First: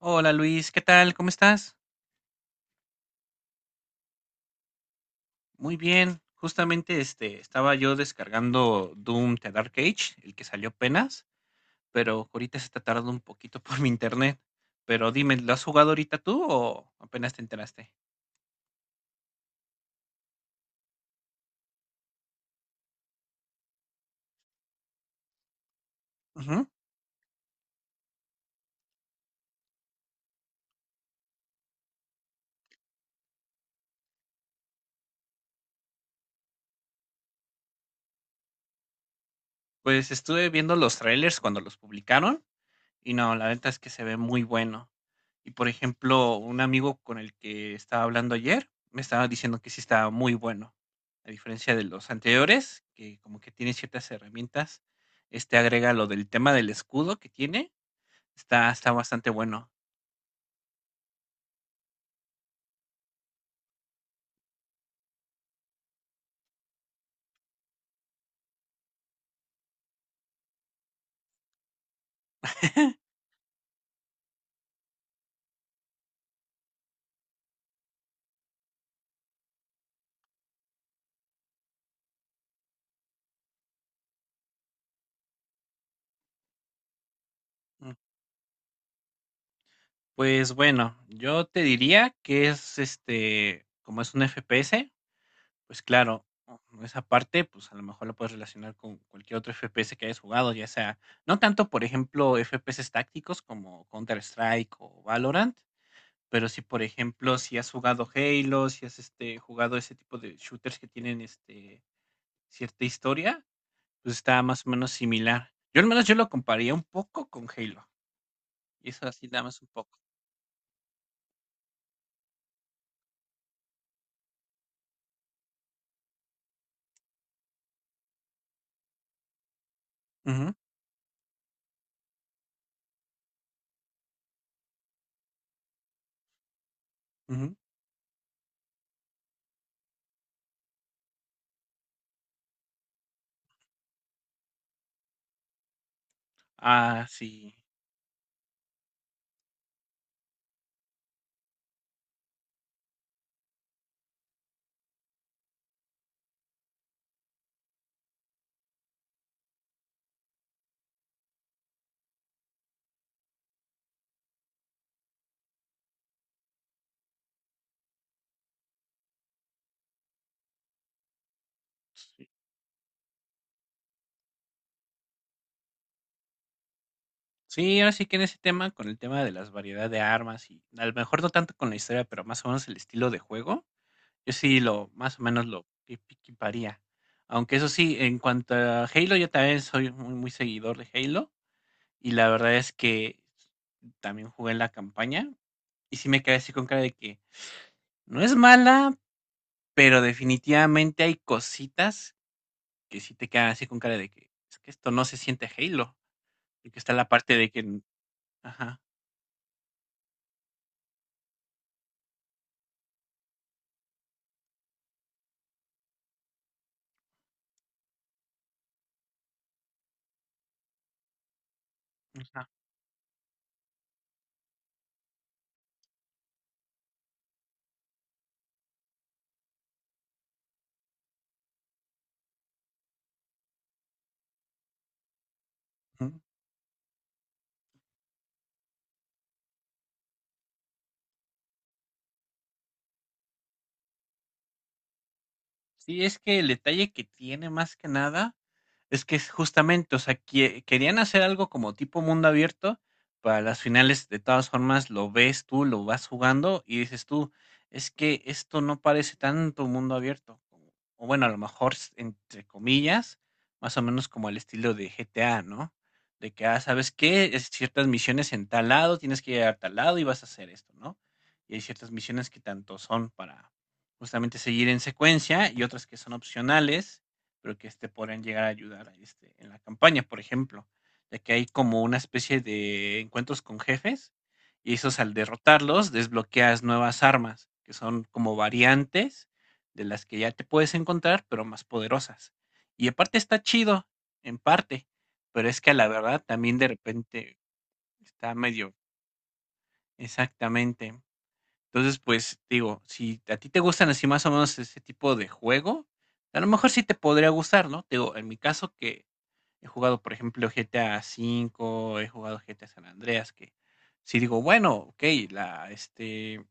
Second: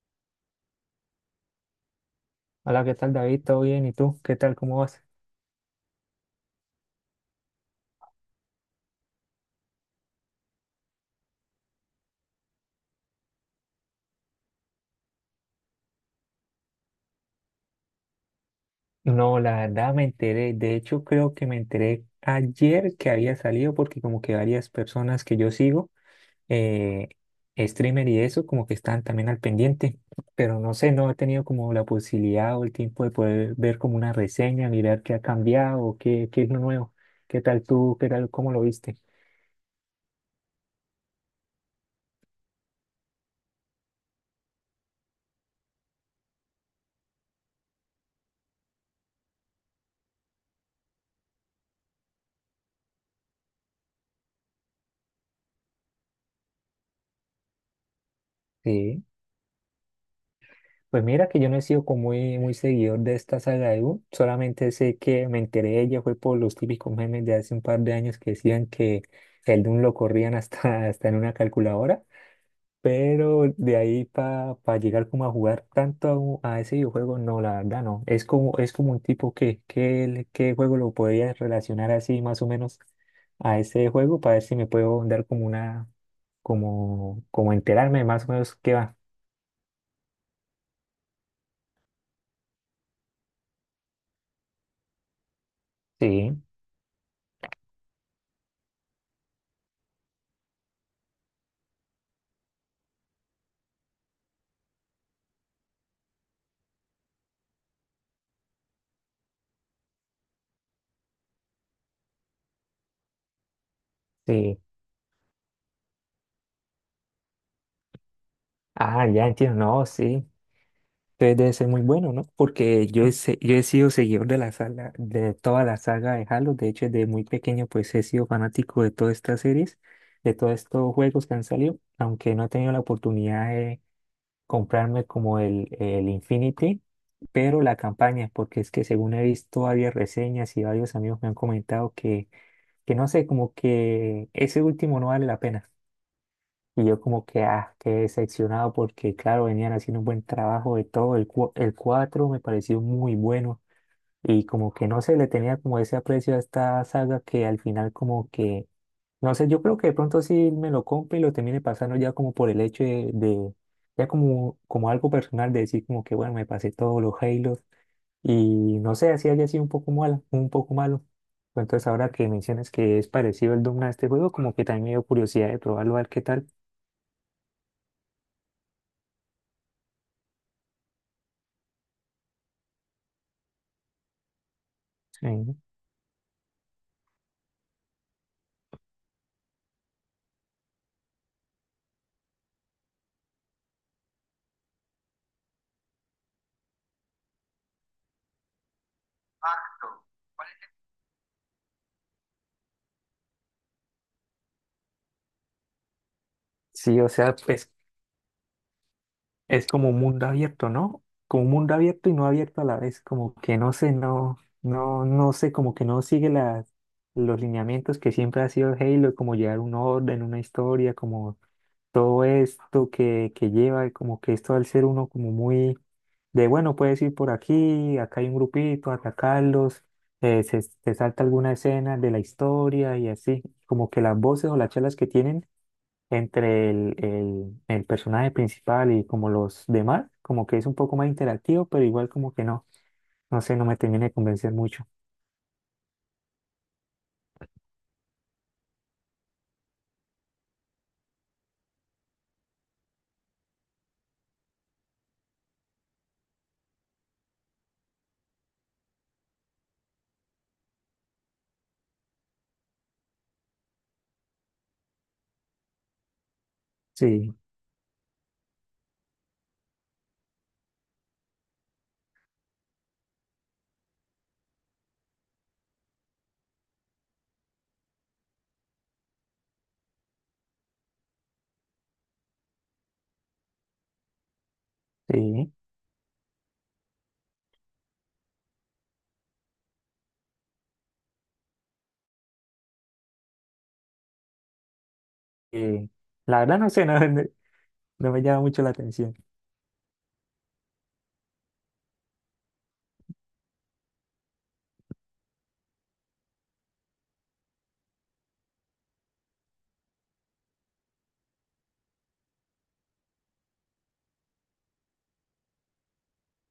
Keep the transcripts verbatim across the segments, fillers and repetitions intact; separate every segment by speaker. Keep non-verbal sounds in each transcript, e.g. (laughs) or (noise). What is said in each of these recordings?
Speaker 1: Hola Luis, ¿qué tal? ¿Cómo estás?
Speaker 2: Hola, ¿qué tal, David? ¿Todo bien? ¿Y tú? ¿Qué tal? ¿Cómo vas?
Speaker 1: Muy bien. Justamente este estaba yo descargando Doom The Dark Age, el que salió apenas, pero ahorita se está tardando un poquito (laughs) por mi internet. Pero dime, ¿lo has jugado ahorita tú o apenas te enteraste?
Speaker 2: No, la verdad me enteré. De hecho, creo que me enteré ayer que había salido porque como que varias personas que yo sigo,
Speaker 1: Ujú.
Speaker 2: eh, streamer y eso, como que están también al pendiente. Pero no sé, no he tenido como la posibilidad o el tiempo de poder ver como una reseña, mirar qué ha cambiado o qué, qué es lo nuevo. ¿Qué tal tú? ¿Qué tal? ¿Cómo lo viste?
Speaker 1: Pues estuve viendo los trailers cuando los publicaron. Y no, la neta es que se ve muy bueno. Y por ejemplo, un amigo con el que estaba hablando ayer me estaba diciendo que sí estaba muy bueno. A diferencia de los anteriores, que como que tiene ciertas herramientas, este agrega lo del tema del escudo que tiene, está, está
Speaker 2: Sí.
Speaker 1: bastante bueno.
Speaker 2: Pues mira que yo no he sido como muy, muy seguidor de esta saga de U, solamente sé que me enteré de ella fue por los típicos memes de hace un par de años que decían que el Doom lo corrían hasta, (laughs) hasta en una calculadora, pero de ahí para llegar como a jugar tanto a, u- a ese videojuego, no, la verdad no, es como, es como un tipo que, que, qué juego lo podría relacionar así más o menos a ese juego para ver si me puedo dar como una, como, como
Speaker 1: Mm,
Speaker 2: enterarme más o menos qué va.
Speaker 1: pues bueno, yo te diría que es este, como es un F P S. Pues claro,
Speaker 2: Sí,
Speaker 1: mm, esa parte, pues, a lo mejor lo puedes relacionar con cualquier otro F P S que hayas jugado, ya sea, no tanto, por ejemplo, F P S tácticos como Counter-Strike o Valorant, pero sí, por ejemplo, si has jugado Halo, si has, este, jugado ese tipo de shooters que tienen, este, cierta historia, pues, está
Speaker 2: sí.
Speaker 1: más o menos similar. Yo al menos yo lo compararía un poco con Halo, y eso
Speaker 2: Ah, ya
Speaker 1: así nada
Speaker 2: entiendo,
Speaker 1: más un
Speaker 2: no,
Speaker 1: poco.
Speaker 2: sí. Entonces debe ser muy bueno, ¿no? Porque yo he, se- yo he sido seguidor de la saga, de toda la saga de Halo. De hecho, desde muy pequeño, pues he sido fanático de todas estas series, de todos
Speaker 1: Ujú,
Speaker 2: estos juegos que han salido, aunque no he tenido la oportunidad de comprarme como el, el Infinity,
Speaker 1: ujú.
Speaker 2: pero la campaña, porque es que según he visto varias reseñas y varios amigos me han comentado que, que no sé, como que ese último no vale la pena. Y yo
Speaker 1: Ah,
Speaker 2: como que,
Speaker 1: sí.
Speaker 2: ah, qué decepcionado porque, claro, venían haciendo un buen trabajo de todo. El, cua- el cuatro me pareció muy bueno y como que no se le tenía como ese aprecio a esta saga que al final como que, no sé, yo creo que de pronto sí me lo compre y lo termine pasando ya como por el hecho de, de- ya como, como algo personal de decir como que, bueno, me pasé todos los Halos y no sé, así haya sido un poco malo, un poco malo. Entonces ahora
Speaker 1: Sí.
Speaker 2: que mencionas que es parecido el Doom a este juego, como que también me dio curiosidad de probarlo, a ver qué tal.
Speaker 1: Sí, ahora sí que en ese tema, con el tema de las variedad de armas y a lo mejor no tanto con la historia, pero más o menos el estilo de juego, yo sí lo más o menos lo equi- equiparía. Aunque eso sí, en cuanto a Halo, yo también soy muy, muy seguidor de Halo y la verdad es que también jugué en la campaña y sí me quedé así con cara de que no es mala, pero definitivamente hay cositas que sí te quedan así con cara de que es que esto no se siente Halo, y que está
Speaker 2: Sí,
Speaker 1: la
Speaker 2: o sea,
Speaker 1: parte de
Speaker 2: pues
Speaker 1: que, ajá,
Speaker 2: es como un mundo abierto, ¿no? Como un mundo abierto y no abierto a la vez, como que no sé, no, no, no sé, como que no sigue las, los lineamientos que siempre ha sido Halo, como llevar un orden, una historia, como todo
Speaker 1: ajá.
Speaker 2: esto que, que lleva, como que esto al ser uno como muy de, bueno, puedes ir por aquí, acá hay un grupito, atacarlos, eh, se, se salta alguna escena de la historia y así, como que las voces o las charlas que tienen entre el, el, el personaje principal y como los demás, como que es un poco más interactivo, pero igual como que no, no sé, no me termina de convencer mucho.
Speaker 1: Sí, es que el detalle que tiene más que nada, es que es justamente, o sea, que querían hacer algo como tipo mundo abierto, para las finales de todas formas lo ves tú, lo vas jugando y dices tú, es que esto no parece tanto mundo abierto, como- o bueno, a lo mejor s- entre comillas, más o menos como el estilo de G T A, ¿no? De que, ah, ¿sabes qué?
Speaker 2: Sí,
Speaker 1: Es ciertas misiones en tal lado, tienes que llegar a tal lado y vas a hacer esto, ¿no? Y hay ciertas misiones que tanto son para justamente seguir en secuencia y otras que son opcionales, pero que este, podrían llegar a ayudar este, en la campaña, por ejemplo, ya que hay como una especie de encuentros con jefes y esos al
Speaker 2: sí.
Speaker 1: derrotarlos desbloqueas nuevas armas, que son como variantes de las que ya te puedes encontrar, pero más poderosas. Y aparte está chido, en parte, pero es que a la
Speaker 2: eh,
Speaker 1: verdad
Speaker 2: la
Speaker 1: también
Speaker 2: verdad
Speaker 1: de
Speaker 2: no sé, (laughs) no, no-
Speaker 1: repente
Speaker 2: no me
Speaker 1: está
Speaker 2: llama mucho la
Speaker 1: medio
Speaker 2: atención.
Speaker 1: exactamente. Entonces, pues digo, si a ti te gustan así más o menos ese tipo de juego, a lo mejor sí te podría gustar, ¿no? Te digo, en mi caso que he jugado, por ejemplo, G T A cinco, he jugado G T A San Andreas, que si digo, bueno, ok, la, este,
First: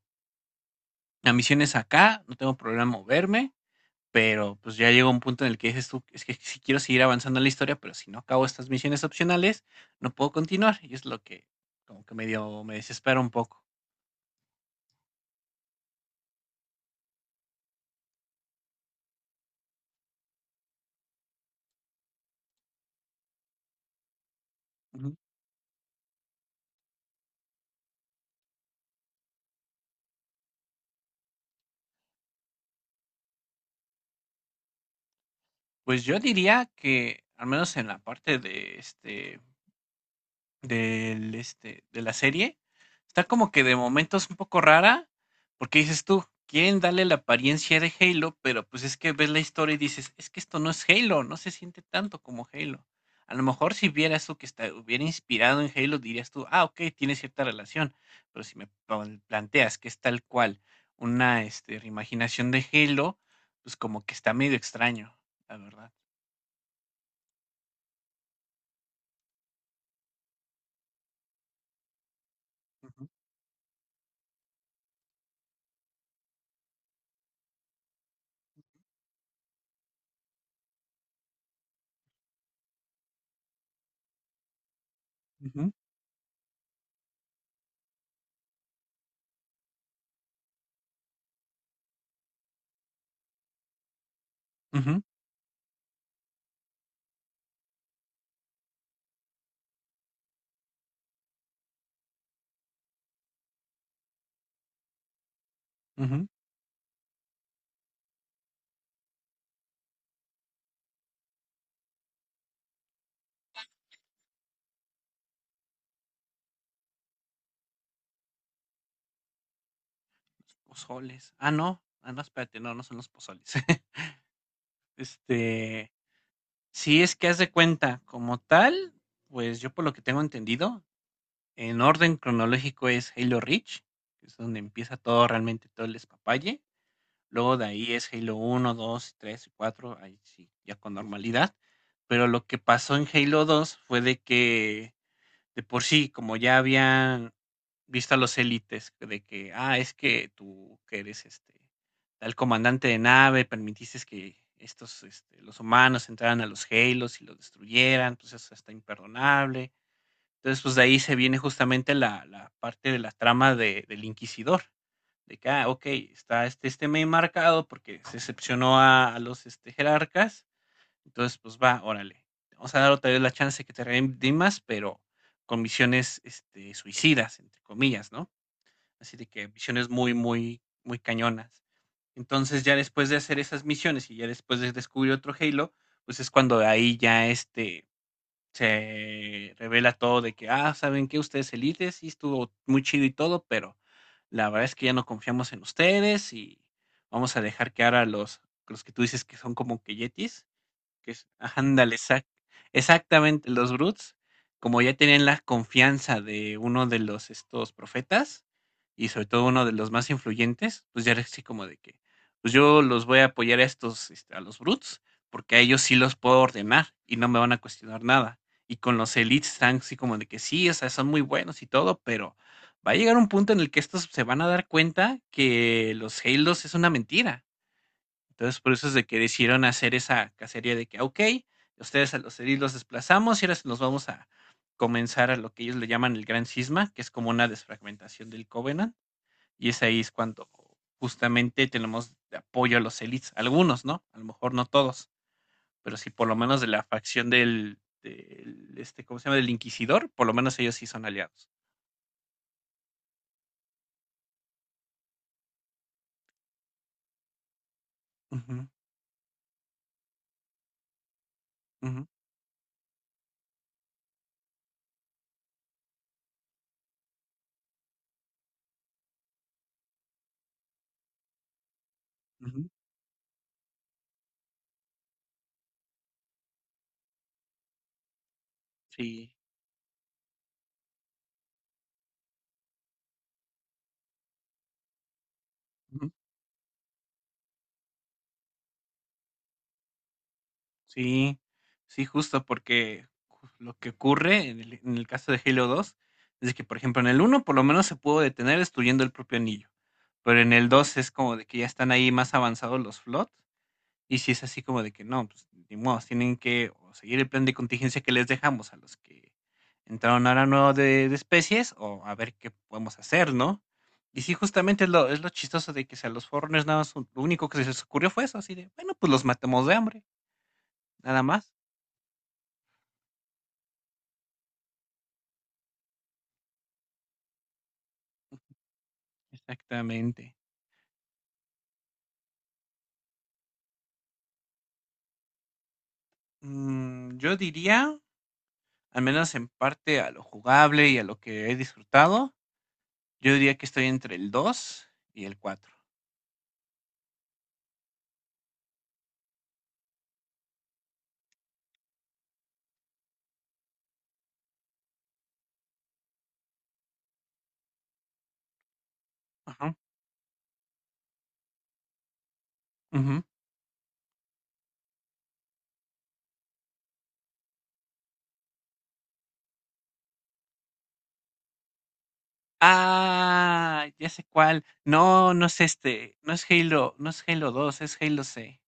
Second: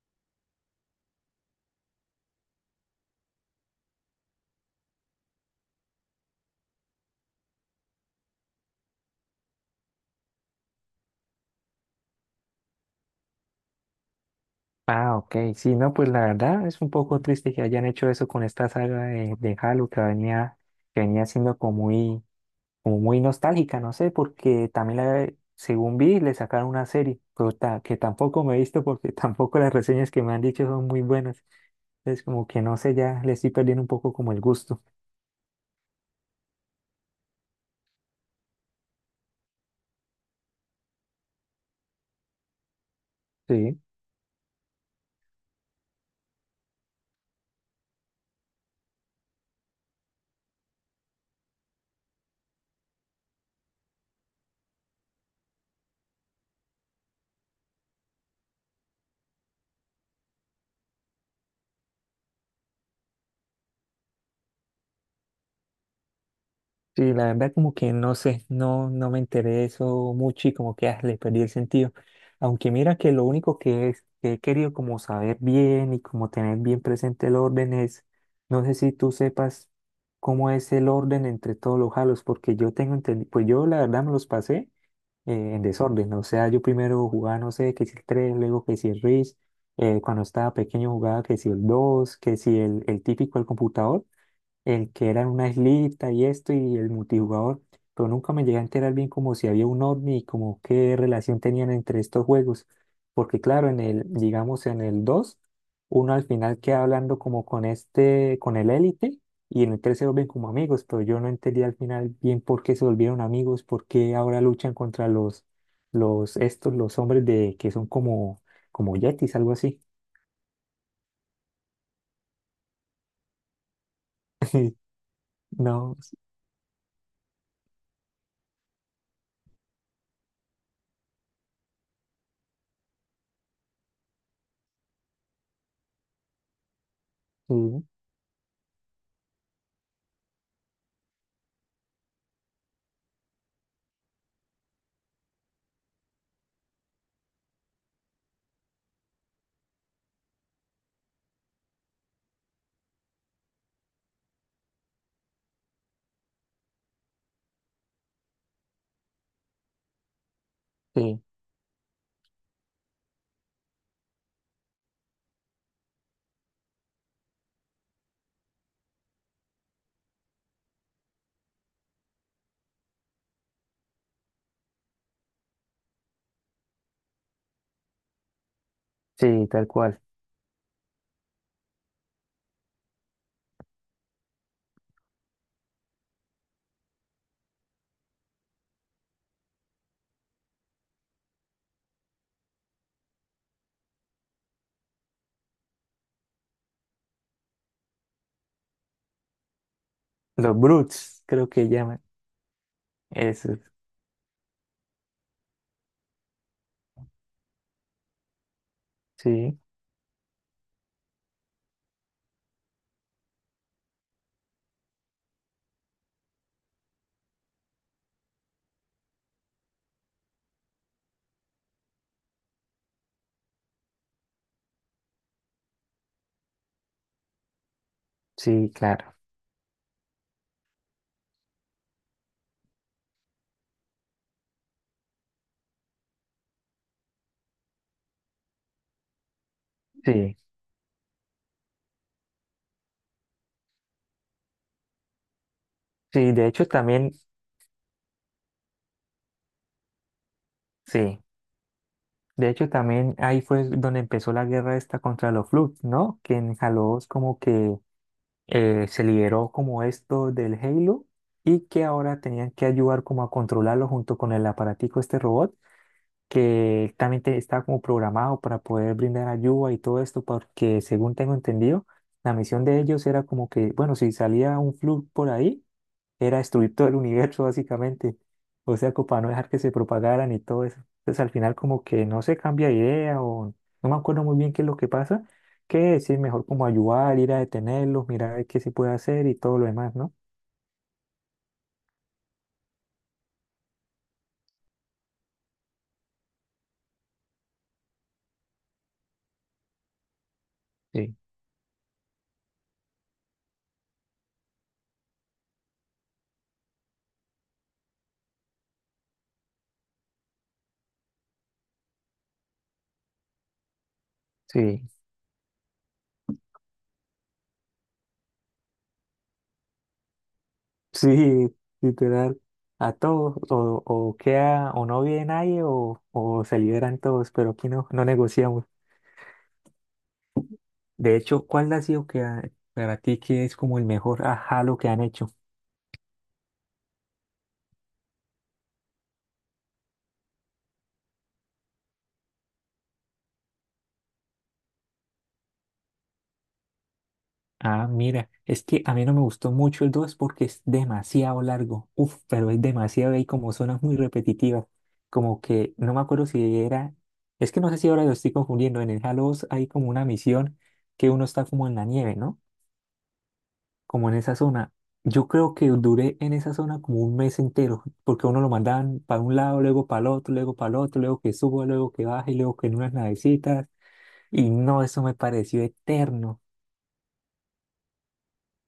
Speaker 1: la misión es acá, no tengo problema en moverme, pero pues ya llega un punto en el que dices tú, es que si quiero seguir avanzando en la historia, pero si no acabo estas misiones opcionales, no puedo continuar. Y es lo que como que medio me desespera un poco.
Speaker 2: Ah, ok, sí, no, pues la verdad es un poco triste que hayan hecho eso con esta saga de, de Halo que venía, que venía siendo como muy, como muy nostálgica, no sé, porque también
Speaker 1: Ujú.
Speaker 2: la- según vi, le sacaron una serie, pero ta- que tampoco me he visto porque (laughs) tampoco las reseñas que me han dicho son muy buenas. Entonces, como que no sé, ya le estoy perdiendo un poco como el gusto.
Speaker 1: Pues yo diría que, al menos en la parte de este Del, este, de la serie, está como que de
Speaker 2: Sí.
Speaker 1: momentos un poco rara, porque dices tú, quieren darle la apariencia de Halo, pero pues es que ves la historia y dices, es que esto no es Halo, no se siente tanto como Halo. A lo mejor si vieras tú que está, hubiera inspirado en Halo, dirías tú, ah, ok, tiene cierta relación, pero si me pon- planteas que es tal cual una este, reimaginación de Halo, pues como que está medio extraño, la verdad.
Speaker 2: Sí, la verdad como que no sé, no, no me enteré de eso mucho y como que ah, le perdí el sentido. Aunque mira que lo único que, es, que he querido como saber bien y como tener bien presente el orden es, no sé si tú sepas cómo es el orden entre todos los halos, porque yo tengo entendido, pues yo la verdad me los pasé eh, en
Speaker 1: Ujú,
Speaker 2: desorden, o sea, yo primero jugaba, no sé, que si el tres, luego que si el R I S, eh, cuando estaba pequeño jugaba que si el dos, que si el, el típico el computador el
Speaker 1: ujú,
Speaker 2: que era una islita y esto y el multijugador, pero nunca me llegué a enterar bien como si había un ovni y como qué relación tenían entre estos juegos, porque claro, en el, digamos en el dos
Speaker 1: ujú,
Speaker 2: uno
Speaker 1: ujú.
Speaker 2: al final queda hablando como con este, con el élite, y en el tres se vuelven como amigos, pero yo no entendí al final bien por qué se volvieron amigos, por qué ahora luchan contra los, los, estos, los hombres de, que son como, como yetis, algo así.
Speaker 1: Los Pozoles. Ah, no. Ah, no, espérate, no, no son los pozoles. (laughs)
Speaker 2: (laughs)
Speaker 1: Este,
Speaker 2: No,
Speaker 1: si es que haz de cuenta, como tal, pues yo por lo que tengo entendido, en orden cronológico es Halo Reach, que es donde empieza todo realmente todo el espapalle. Luego de
Speaker 2: sí,
Speaker 1: ahí es Halo uno dos tres y cuatro ahí sí, ya con normalidad. Pero lo que pasó en Halo dos fue de que de por sí, como ya habían visto a los élites de que, ah, es que tú que eres este tal comandante de nave, permitiste que estos este, los humanos entraran a los Halos y los destruyeran, pues eso está imperdonable. Entonces, pues de ahí se
Speaker 2: sí,
Speaker 1: viene justamente la, la parte de la trama de, del Inquisidor, de que, ah, ok, está este, este meme marcado porque se excepcionó a, a los este, jerarcas, entonces, pues va, órale. Te vamos a dar otra vez la chance de que te redimas, pero con misiones este, suicidas, entre comillas, ¿no? Así de que
Speaker 2: sí, tal
Speaker 1: misiones
Speaker 2: cual.
Speaker 1: muy, muy, muy cañonas. Entonces, ya después de hacer esas misiones y ya después de descubrir otro Halo, pues es cuando ahí ya este se revela todo de que, ah, ¿saben qué? Ustedes elites, sí estuvo muy chido y todo, pero la verdad es que ya no confiamos en ustedes y vamos a dejar que ahora los, los que tú dices que son como que yetis,
Speaker 2: Los
Speaker 1: que
Speaker 2: Brutes,
Speaker 1: es,
Speaker 2: creo que
Speaker 1: ándale,
Speaker 2: llaman.
Speaker 1: exact- exactamente,
Speaker 2: Eso,
Speaker 1: los Bruts, como ya tenían la confianza de uno de los estos profetas y sobre todo
Speaker 2: sí,
Speaker 1: uno de los más influyentes, pues ya era así como de que, pues yo los voy a apoyar a estos, este, a los Bruts, porque a ellos sí los puedo ordenar y no me van a cuestionar nada. Y con los Elites están así como de que sí, o sea, son muy buenos y todo, pero va a llegar un punto en el que estos se van a dar cuenta que los Halos es una mentira, entonces,
Speaker 2: sí,
Speaker 1: por eso es de
Speaker 2: claro.
Speaker 1: que decidieron hacer esa cacería de que, ok, ustedes a los edil los desplazamos y ahora se nos vamos a comenzar a lo que ellos le llaman el gran cisma, que es como una desfragmentación del Covenant. Y es ahí es
Speaker 2: Sí,
Speaker 1: cuando justamente tenemos de apoyo a los elites, algunos, ¿no? A lo mejor no todos, pero sí por
Speaker 2: sí,
Speaker 1: lo
Speaker 2: de
Speaker 1: menos
Speaker 2: hecho
Speaker 1: de la
Speaker 2: también,
Speaker 1: facción del, del, este, ¿cómo se llama? Del Inquisidor, por lo menos ellos sí son
Speaker 2: sí.
Speaker 1: aliados.
Speaker 2: De hecho también ahí fue donde empezó la guerra esta contra los Flood, ¿no? Que en Halo dos como que
Speaker 1: Ujú,
Speaker 2: eh, se liberó como esto del Halo y que
Speaker 1: ujú,
Speaker 2: ahora tenían que ayudar como a controlarlo junto con el aparatico, este robot, que también te- estaba como programado para poder brindar ayuda y todo esto, porque según tengo entendido, la misión
Speaker 1: ujú,
Speaker 2: de ellos era como que, bueno, si salía un Flood por ahí, era destruir todo el universo básicamente, o sea, como para no
Speaker 1: sí.
Speaker 2: dejar que se propagaran y todo eso. Entonces al final como que no se cambia de idea o no me acuerdo muy bien qué es lo que pasa, que sí, mejor como ayudar, ir a detenerlos, mirar a ver qué se puede hacer y todo lo demás, ¿no?
Speaker 1: Sí, sí, justo porque ju- lo que ocurre en el, en el caso de Halo dos es que, por ejemplo, en el uno por lo menos se pudo detener destruyendo el propio anillo, pero en el dos es
Speaker 2: Sí,
Speaker 1: como de que ya están ahí más avanzados los flot y si es así como de que no, pues ni modo, tienen que o seguir el plan de contingencia que les dejamos a los que entraron ahora nuevo de, de especies o a ver qué podemos hacer, ¿no? Y sí,
Speaker 2: sí.
Speaker 1: justamente es lo,
Speaker 2: (laughs)
Speaker 1: es lo chistoso de que si a los Foreigners nada más lo único que se les ocurrió fue eso, así de, bueno, pues los matamos de hambre, nada más.
Speaker 2: Sí, literal, a todos, o, o queda, o no vive nadie, o, o se liberan todos, pero aquí no, no negociamos.
Speaker 1: Exactamente.
Speaker 2: De hecho, ¿cuál ha sido que a- para ti que es como el mejor ajá lo que han hecho?
Speaker 1: Mm, yo diría, al menos en parte a lo jugable y a lo que he disfrutado, yo diría que estoy entre el dos y el cuatro.
Speaker 2: Ah, mira, es que a mí no me gustó mucho el dos porque es demasiado largo. Uf, pero es demasiado y hay como zonas muy repetitivas. Como que no me acuerdo si era. Es que no sé si ahora lo estoy confundiendo. En el Halo dos hay
Speaker 1: Ajá.
Speaker 2: como una misión que uno está como en la nieve, ¿no?
Speaker 1: Ujú.
Speaker 2: Como en esa zona. Yo creo que duré en esa zona como un mes entero, porque a uno lo mandaban para un lado, luego para el otro, luego para el otro, luego que suba, luego que baje, luego que en unas navecitas.
Speaker 1: Ah, ya sé
Speaker 2: Y
Speaker 1: cuál.
Speaker 2: no, eso me
Speaker 1: No, no es
Speaker 2: pareció
Speaker 1: este. No
Speaker 2: eterno.
Speaker 1: es Halo, no es Halo dos, es Halo C.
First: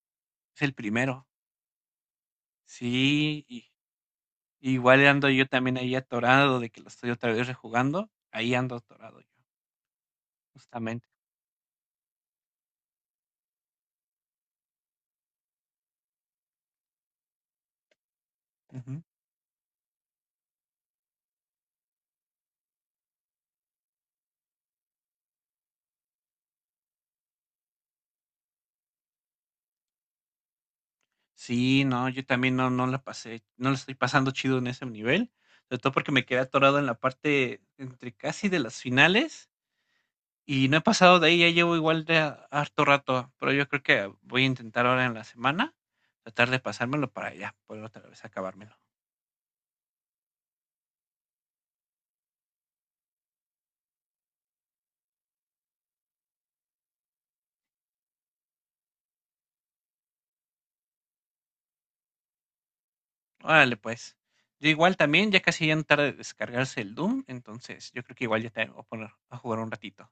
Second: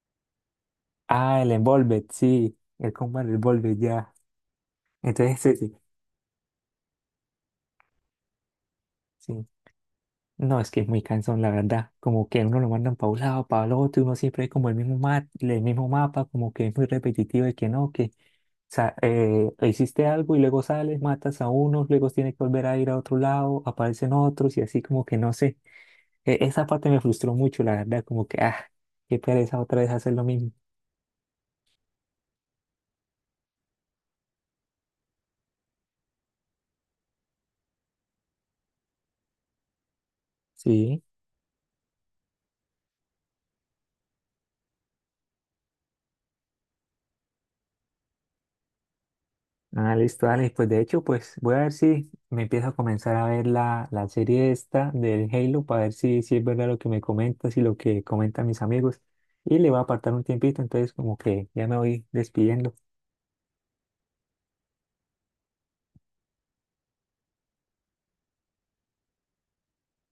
Speaker 1: Es el primero.
Speaker 2: Ah, el Envolved, sí, el Combat
Speaker 1: Sí, y,
Speaker 2: Envolved, ya.
Speaker 1: igual ando
Speaker 2: Entonces,
Speaker 1: yo
Speaker 2: sí,
Speaker 1: también
Speaker 2: sí,
Speaker 1: ahí atorado de que lo estoy otra vez rejugando. Ahí ando atorado yo,
Speaker 2: sí. No, es que es muy
Speaker 1: justamente.
Speaker 2: cansón, la verdad. Como que uno lo mandan para un lado, para el otro, y uno siempre es como el mismo, ma- el mismo mapa, como que es muy repetitivo y que no, que sa- eh, hiciste algo y luego sales, matas a unos, luego tienes que volver a ir a otro lado, aparecen otros y así como que no sé. E- esa parte me frustró mucho, la verdad, como que, ah, qué pereza otra vez hacer lo mismo.
Speaker 1: Sí, no, yo también no no la pasé, no la estoy pasando chido en ese nivel, sobre todo porque me quedé atorado en la parte entre casi de las finales y no he
Speaker 2: Sí.
Speaker 1: pasado de ahí, ya llevo igual de a- harto rato, pero yo creo que voy a intentar ahora en la semana tratar de pasármelo para allá, poder otra vez acabármelo.
Speaker 2: Ah, listo, Alex. Pues de hecho, pues voy a ver si me empiezo a comenzar a ver la, la serie esta del Halo para ver si, si es verdad lo que me comentas y lo que comentan mis amigos. Y le voy a apartar un tiempito, entonces como que ya me voy despidiendo.
Speaker 1: Órale, pues. Yo igual también, ya casi ya no tarda de descargarse el Doom, entonces yo creo que igual ya te voy a poner a jugar un ratito.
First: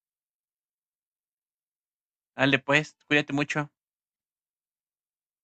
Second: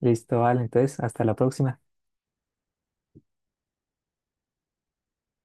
Speaker 2: Listo, Alex. Entonces, hasta la próxima.
Speaker 1: Dale, pues, cuídate mucho.